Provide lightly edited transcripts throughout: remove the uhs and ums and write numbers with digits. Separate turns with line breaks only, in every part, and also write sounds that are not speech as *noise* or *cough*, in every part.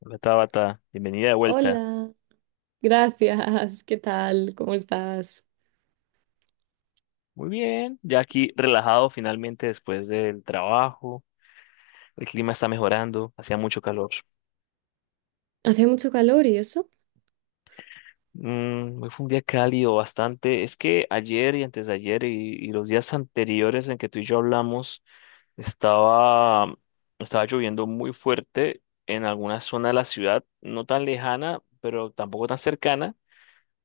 Hola Tabata, bienvenida de vuelta.
Hola, gracias, ¿qué tal? ¿Cómo estás?
Muy bien, ya aquí relajado finalmente después del trabajo. El clima está mejorando, hacía mucho calor.
Hace mucho calor y eso.
Mm, hoy fue un día cálido bastante. Es que ayer y antes de ayer y los días anteriores en que tú y yo hablamos, estaba, estaba lloviendo muy fuerte en alguna zona de la ciudad, no tan lejana, pero tampoco tan cercana.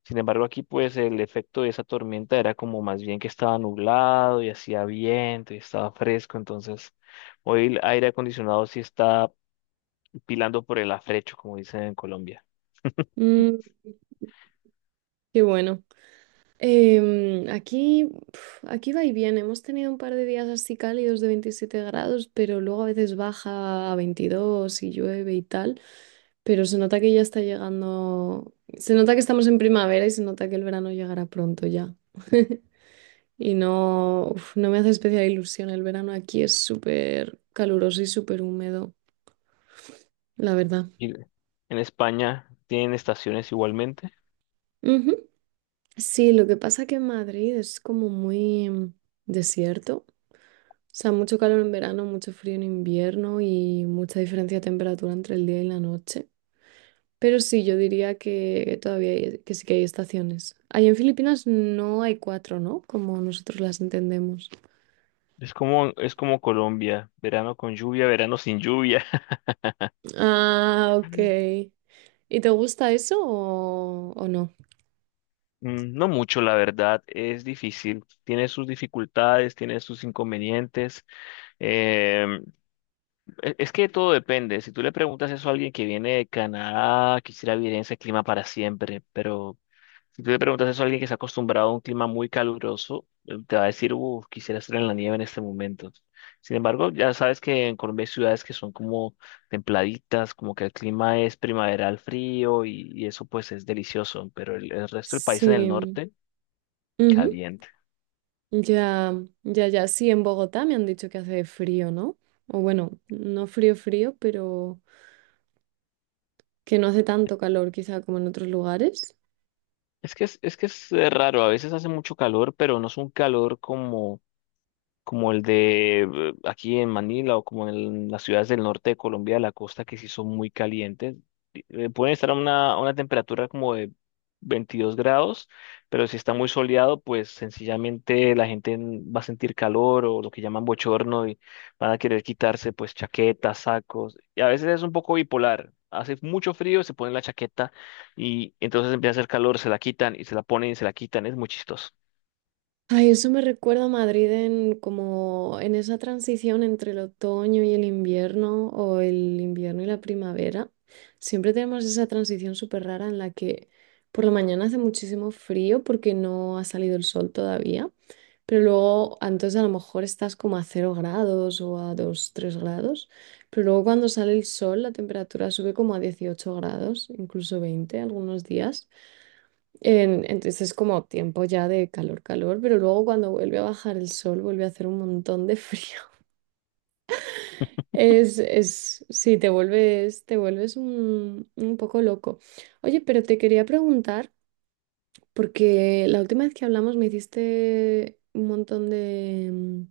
Sin embargo, aquí pues el efecto de esa tormenta era como más bien que estaba nublado y hacía viento y estaba fresco, entonces hoy el aire acondicionado sí está pilando por el afrecho, como dicen en Colombia.
Mm, qué bueno. Aquí, pf, aquí va y viene. Hemos tenido un par de días así cálidos de 27 grados, pero luego a veces baja a 22 y llueve y tal. Pero se nota que ya está llegando. Se nota que estamos en primavera y se nota que el verano llegará pronto ya. *laughs* Y no, uf, no me hace especial ilusión. El verano aquí es súper caluroso y súper húmedo, la verdad.
Y en España tienen estaciones igualmente.
Sí, lo que pasa que en Madrid es como muy desierto. O sea, mucho calor en verano, mucho frío en invierno y mucha diferencia de temperatura entre el día y la noche. Pero sí, yo diría que que sí que hay estaciones. Ahí en Filipinas no hay cuatro, ¿no? Como nosotros las entendemos.
Es como Colombia, verano con lluvia, verano sin lluvia.
Ah, ok.
*laughs*
¿Y te gusta eso o no?
Mm, no mucho, la verdad, es difícil. Tiene sus dificultades, tiene sus inconvenientes. em, Es que todo depende. Si tú le preguntas eso a alguien que viene de Canadá, quisiera vivir en ese clima para siempre, pero si tú le preguntas eso a alguien que se ha acostumbrado a un clima muy caluroso, te va a decir, uff, quisiera estar en la nieve en este momento. Sin embargo, ya sabes que en Colombia hay ciudades que son como templaditas, como que el clima es primaveral frío y eso pues es delicioso, pero el resto del país en el
Sí.
norte,
Ujú.
caliente.
Ya, ya. Sí, en Bogotá me han dicho que hace frío, ¿no? O bueno, no frío, frío, pero que no hace tanto calor quizá como en otros lugares.
Es que es raro, a veces hace mucho calor, pero no es un calor como como el de aquí en Manila o como en las ciudades del norte de Colombia, la costa, que sí son muy calientes. Pueden estar a a una temperatura como de 22 grados, pero si está muy soleado, pues sencillamente la gente va a sentir calor o lo que llaman bochorno y van a querer quitarse pues chaquetas, sacos. Y a veces es un poco bipolar. Hace mucho frío, se ponen la chaqueta y entonces empieza a hacer calor, se la quitan y se la ponen y se la quitan. Es muy chistoso.
Ay, eso me recuerda a Madrid en como en esa transición entre el otoño y el invierno o el invierno y la primavera. Siempre tenemos esa transición súper rara en la que por la mañana hace muchísimo frío porque no ha salido el sol todavía, pero luego entonces a lo mejor estás como a 0 grados o a 2 3 grados, pero luego cuando sale el sol la temperatura sube como a 18 grados, incluso 20 algunos días. Entonces es como tiempo ya de calor, calor, pero luego cuando vuelve a bajar el sol vuelve a hacer un montón de frío. *laughs* Sí, te vuelves un poco loco. Oye, pero te quería preguntar, porque la última vez que hablamos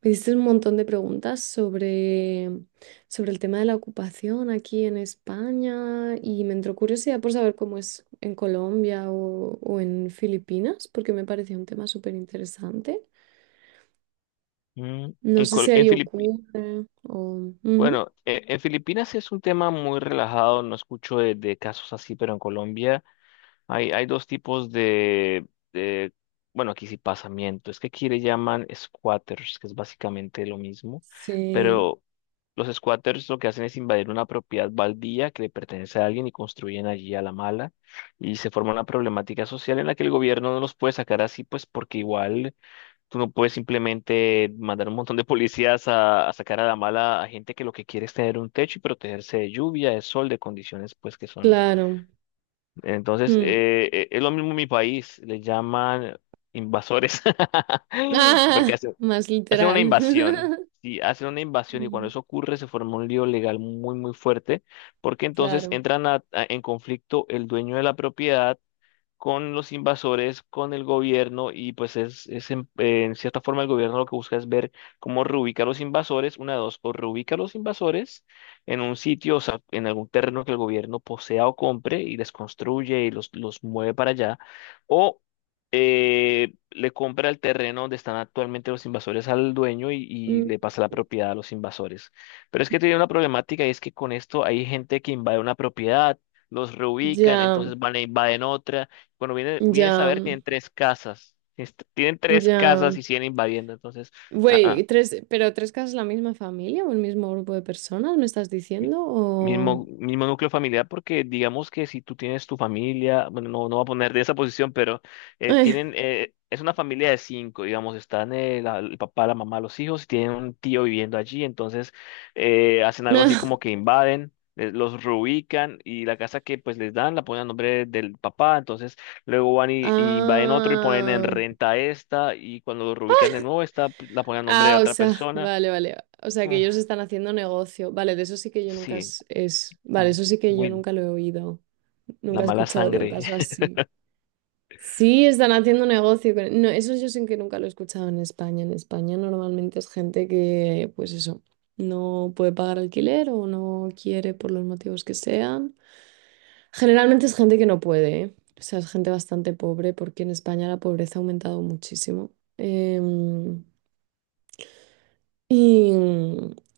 me hiciste un montón de preguntas sobre el tema de la ocupación aquí en España y me entró curiosidad por saber cómo es en Colombia o en Filipinas, porque me parecía un tema súper interesante.
Mm,
No sé si
En
ahí
Filipinas.
ocurre o... Ujú.
Bueno, en Filipinas sí es un tema muy relajado, no escucho de casos así, pero en Colombia hay dos tipos de, bueno, aquí sí pasamiento, es que aquí le llaman squatters, que es básicamente lo mismo,
Sí,
pero los squatters lo que hacen es invadir una propiedad baldía que le pertenece a alguien y construyen allí a la mala, y se forma una problemática social en la que el gobierno no los puede sacar así, pues porque igual... Tú no puedes simplemente mandar un montón de policías a sacar a la mala a gente que lo que quiere es tener un techo y protegerse de lluvia, de sol, de condiciones pues que son.
claro.
Entonces,
Mm.
es lo mismo en mi país, le llaman invasores, *laughs* porque
Ah,
hacen,
más
hacen una
literal.
invasión.
*laughs*
Sí, hacen una invasión y cuando
Mm,
eso ocurre se forma un lío legal muy, muy fuerte, porque entonces
claro.
entran en conflicto el dueño de la propiedad con los invasores, con el gobierno, y pues es en cierta forma el gobierno lo que busca es ver cómo reubica a los invasores, una de dos, o reubica a los invasores en un sitio, o sea, en algún terreno que el gobierno posea o compre y les construye y los mueve para allá, o le compra el terreno donde están actualmente los invasores al dueño y
Mm,
le pasa la propiedad a los invasores. Pero es que tiene una problemática y es que con esto hay gente que invade una propiedad, los reubican,
ya,
entonces van e invaden otra. Cuando viene, vienes a
ya,
ver, tienen tres casas. Tienen tres casas
ya.
y siguen invadiendo. Entonces, ah,
Güey,
ah.
tres, pero tres casas la misma familia o el mismo grupo de personas, ¿me estás
mi-
diciendo? O...
Mismo, mismo núcleo familiar, porque digamos que si tú tienes tu familia, bueno, no voy a poner de esa posición, pero
Eh,
es una familia de 5, digamos, están el papá, la mamá, los hijos, y tienen un tío viviendo allí, entonces hacen
*laughs*
algo
no.
así como que invaden, los reubican y la casa que pues les dan la ponen a nombre del papá, entonces luego van y invaden otro y ponen en
Ah,
renta esta, y cuando lo reubican de nuevo, esta pues, la ponen a nombre de
ah, o
otra
sea,
persona.
vale, vale. O sea, que
Uf,
ellos están haciendo negocio. Vale, de eso sí que yo nunca
sí,
es, es- Vale, eso sí que yo
muy,
nunca lo he oído.
La
Nunca he
mala
escuchado de un
sangre.
caso
*laughs*
así. Sí, están haciendo No, eso yo sí que nunca lo he escuchado en España. En España normalmente es gente que, pues eso, no puede pagar alquiler o no quiere por los motivos que sean. Generalmente es gente que no puede, ¿eh? O sea, es gente bastante pobre porque en España la pobreza ha aumentado muchísimo. Em, y,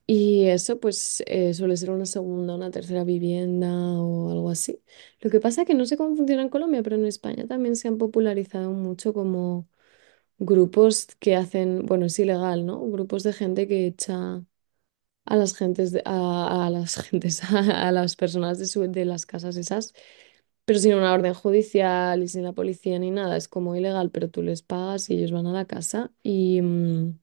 y eso pues suele ser una segunda, una tercera vivienda o algo así. Lo que pasa es que no sé cómo funciona en Colombia, pero en España también se han popularizado mucho como grupos que hacen, bueno, es ilegal, ¿no? Grupos de gente que echa a las gentes, de- a las gentes, *laughs* a, las personas de las casas esas. Pero sin una orden judicial y sin la policía ni nada, es como ilegal, pero tú les pagas y ellos van a la casa. Y, mm,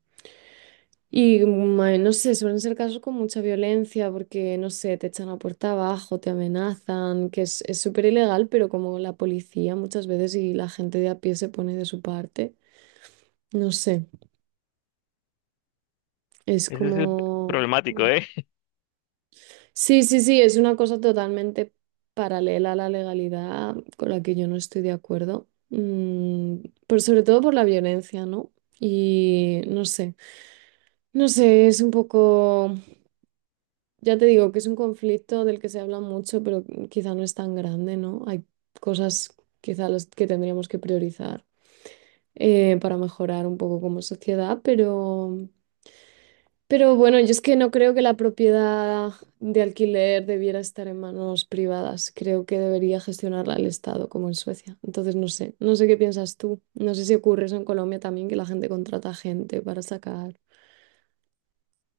no sé, suelen ser casos con mucha violencia porque, no sé, te echan la puerta abajo, te amenazan, que es súper ilegal, pero como la policía muchas veces y la gente de a pie se pone de su parte, no sé, es
Ese es el
como...
problemático,
mm,
¿eh?
sí, sí, sí, es una cosa totalmente paralela a la legalidad con la que yo no estoy de acuerdo. Mm, pero sobre todo por la violencia, ¿no? Y no sé, no sé, es un poco, ya te digo que es un conflicto del que se habla mucho, pero quizá no es tan grande, ¿no? Hay cosas quizá las que tendríamos que priorizar para mejorar un poco como sociedad. Pero bueno, yo es que no creo que la propiedad de alquiler debiera estar en manos privadas. Creo que debería gestionarla el Estado, como en Suecia. Entonces, no sé, no sé qué piensas tú. No sé si ocurre eso en Colombia también, que la gente contrata gente para sacar.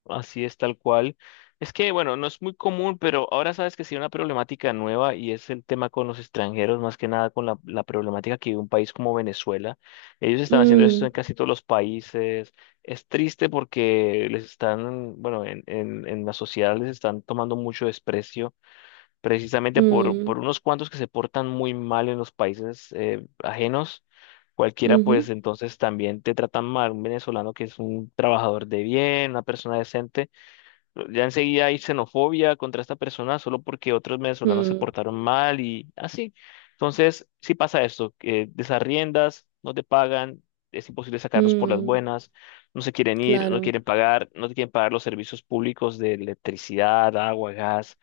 Así es, tal cual. Es que, bueno, no es muy común, pero ahora sabes que sí hay una problemática nueva y es el tema con los extranjeros, más que nada con la problemática que vive un país como Venezuela. Ellos están haciendo esto
Mm,
en casi todos los países. Es triste porque les están, bueno, en la sociedad les están tomando mucho desprecio, precisamente
mm,
por unos cuantos que se portan muy mal en los países ajenos. Cualquiera,
ujú,
pues ya enseguida hay xenofobia contra esta persona solo porque otros venezolanos se
mm,
portaron mal y así. Entonces, sí pasa esto, que desarriendas, no te pagan, es imposible sacarlos por las
mm,
buenas, no se quieren ir, no
claro.
quieren pagar, no te quieren pagar los servicios públicos de electricidad, agua, gas,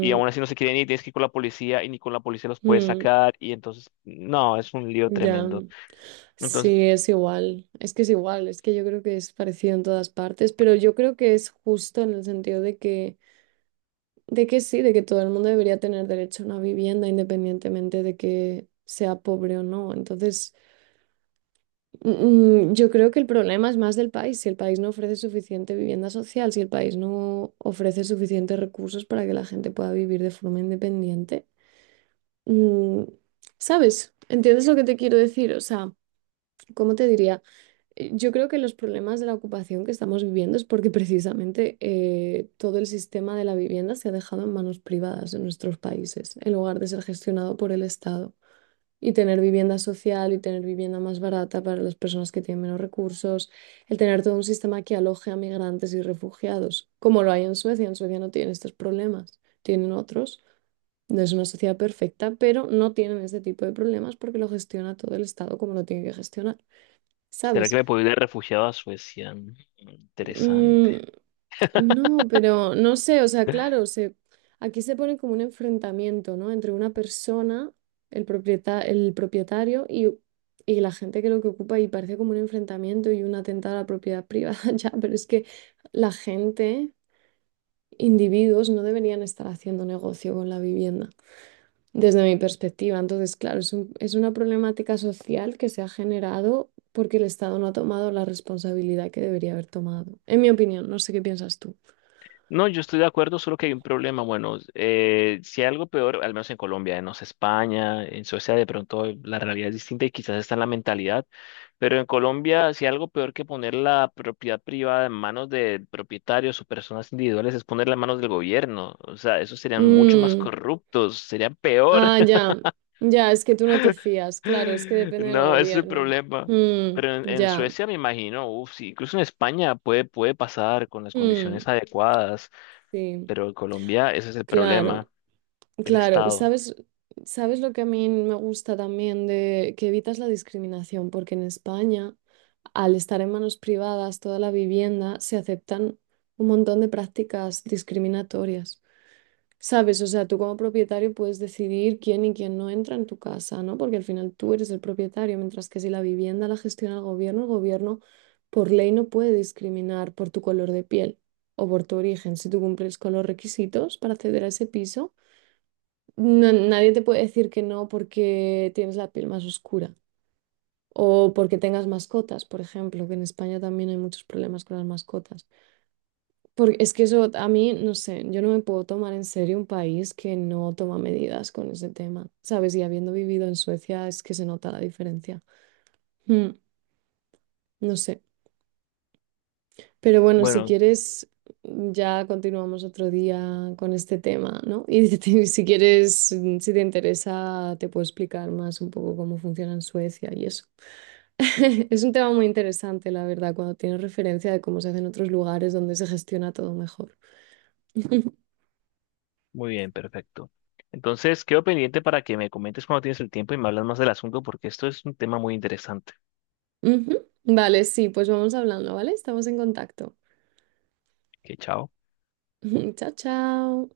y aún así no se quieren ir, tienes que ir con la policía y ni con la policía los puedes
mm,
sacar, y entonces, no, es un lío
ya.
tremendo. Entonces,
Sí, es igual. Es que es igual. Es que yo creo que es parecido en todas partes, pero yo creo que es justo en el sentido de que sí, de que todo el mundo debería tener derecho a una vivienda independientemente de que sea pobre o no. Entonces, mm, mm, yo creo que el problema es más del país. Si el país no ofrece suficiente vivienda social, si el país no ofrece suficientes recursos para que la gente pueda vivir de forma independiente, mm, ¿sabes? ¿Entiendes lo que te quiero decir? O sea, ¿cómo te diría? Yo creo que los problemas de la ocupación que estamos viviendo es porque precisamente todo el sistema de la vivienda se ha dejado en manos privadas en nuestros países, en lugar de ser gestionado por el Estado. Y tener vivienda social y tener vivienda más barata para las personas que tienen menos recursos, el tener todo un sistema que aloje a migrantes y refugiados, como lo hay en Suecia. En Suecia no tienen estos problemas, tienen otros. No es una sociedad perfecta, pero no tienen este tipo de problemas porque lo gestiona todo el Estado como lo tiene que gestionar,
¿será que
¿sabes?
me puedo ir de refugiado a Suecia? Mm, interesante.
Mm,
*laughs*
no, pero no sé, o sea, claro, se, aquí se pone como un enfrentamiento, ¿no? Entre una persona, el propietario y la gente que lo que ocupa y parece como un enfrentamiento y un atentado a la propiedad privada, *laughs* ya, pero es que la gente, individuos, no deberían estar haciendo negocio con la vivienda desde mi perspectiva. Entonces, claro, es una problemática social que se ha generado porque el Estado no ha tomado la responsabilidad que debería haber tomado. En mi opinión, no sé qué piensas tú.
No, yo estoy de acuerdo, solo que hay un problema. Bueno, si hay algo peor, al menos en Colombia, no sé, España, en Suecia de pronto la realidad es distinta y quizás está en la mentalidad, pero en Colombia si hay algo peor que poner la propiedad privada en manos de propietarios o personas individuales es ponerla en manos del gobierno. O sea, esos serían mucho más
Mm,
corruptos, serían peor.
ah, ya, ya, es que tú no te fías, claro, es que
*laughs*
depende del
No, ese es el
gobierno.
problema.
Mm,
Pero en
ya,
Suecia me imagino, uf, sí, incluso en España puede, puede pasar con las
mm,
condiciones adecuadas.
sí,
Pero en Colombia ese es el
claro.
problema, el
Claro, pues,
Estado.
¿sabes lo que a mí me gusta también de que evitas la discriminación? Porque en España, al estar en manos privadas toda la vivienda, se aceptan un montón de prácticas discriminatorias. ¿Sabes? O sea, tú como propietario puedes decidir quién y quién no entra en tu casa, ¿no? Porque al final tú eres el propietario, mientras que si la vivienda la gestiona el gobierno por ley no puede discriminar por tu color de piel o por tu origen. Si tú cumples con los requisitos para acceder a ese piso, nadie te puede decir que no porque tienes la piel más oscura o porque tengas mascotas, por ejemplo, que en España también hay muchos problemas con las mascotas. Porque es que eso a mí, no sé, yo no me puedo tomar en serio un país que no toma medidas con ese tema, ¿sabes? Y habiendo vivido en Suecia es que se nota la diferencia. Mm, no sé. Pero bueno, si
Bueno,
quieres, ya continuamos otro día con este tema, ¿no? *laughs* Si quieres, mm, si te interesa, te puedo explicar más un poco cómo funciona en Suecia y eso. *laughs* Es un tema muy interesante, la verdad, cuando tienes referencia de cómo se hace en otros lugares donde se gestiona todo mejor.
muy bien, perfecto. Entonces, quedo pendiente para que me comentes cuando tienes el tiempo y me hablas más del asunto porque esto es un tema muy interesante.
Ujú. Vale, sí, pues vamos hablando, ¿vale? Estamos en contacto.
Que chao.
*laughs* Chao, chao.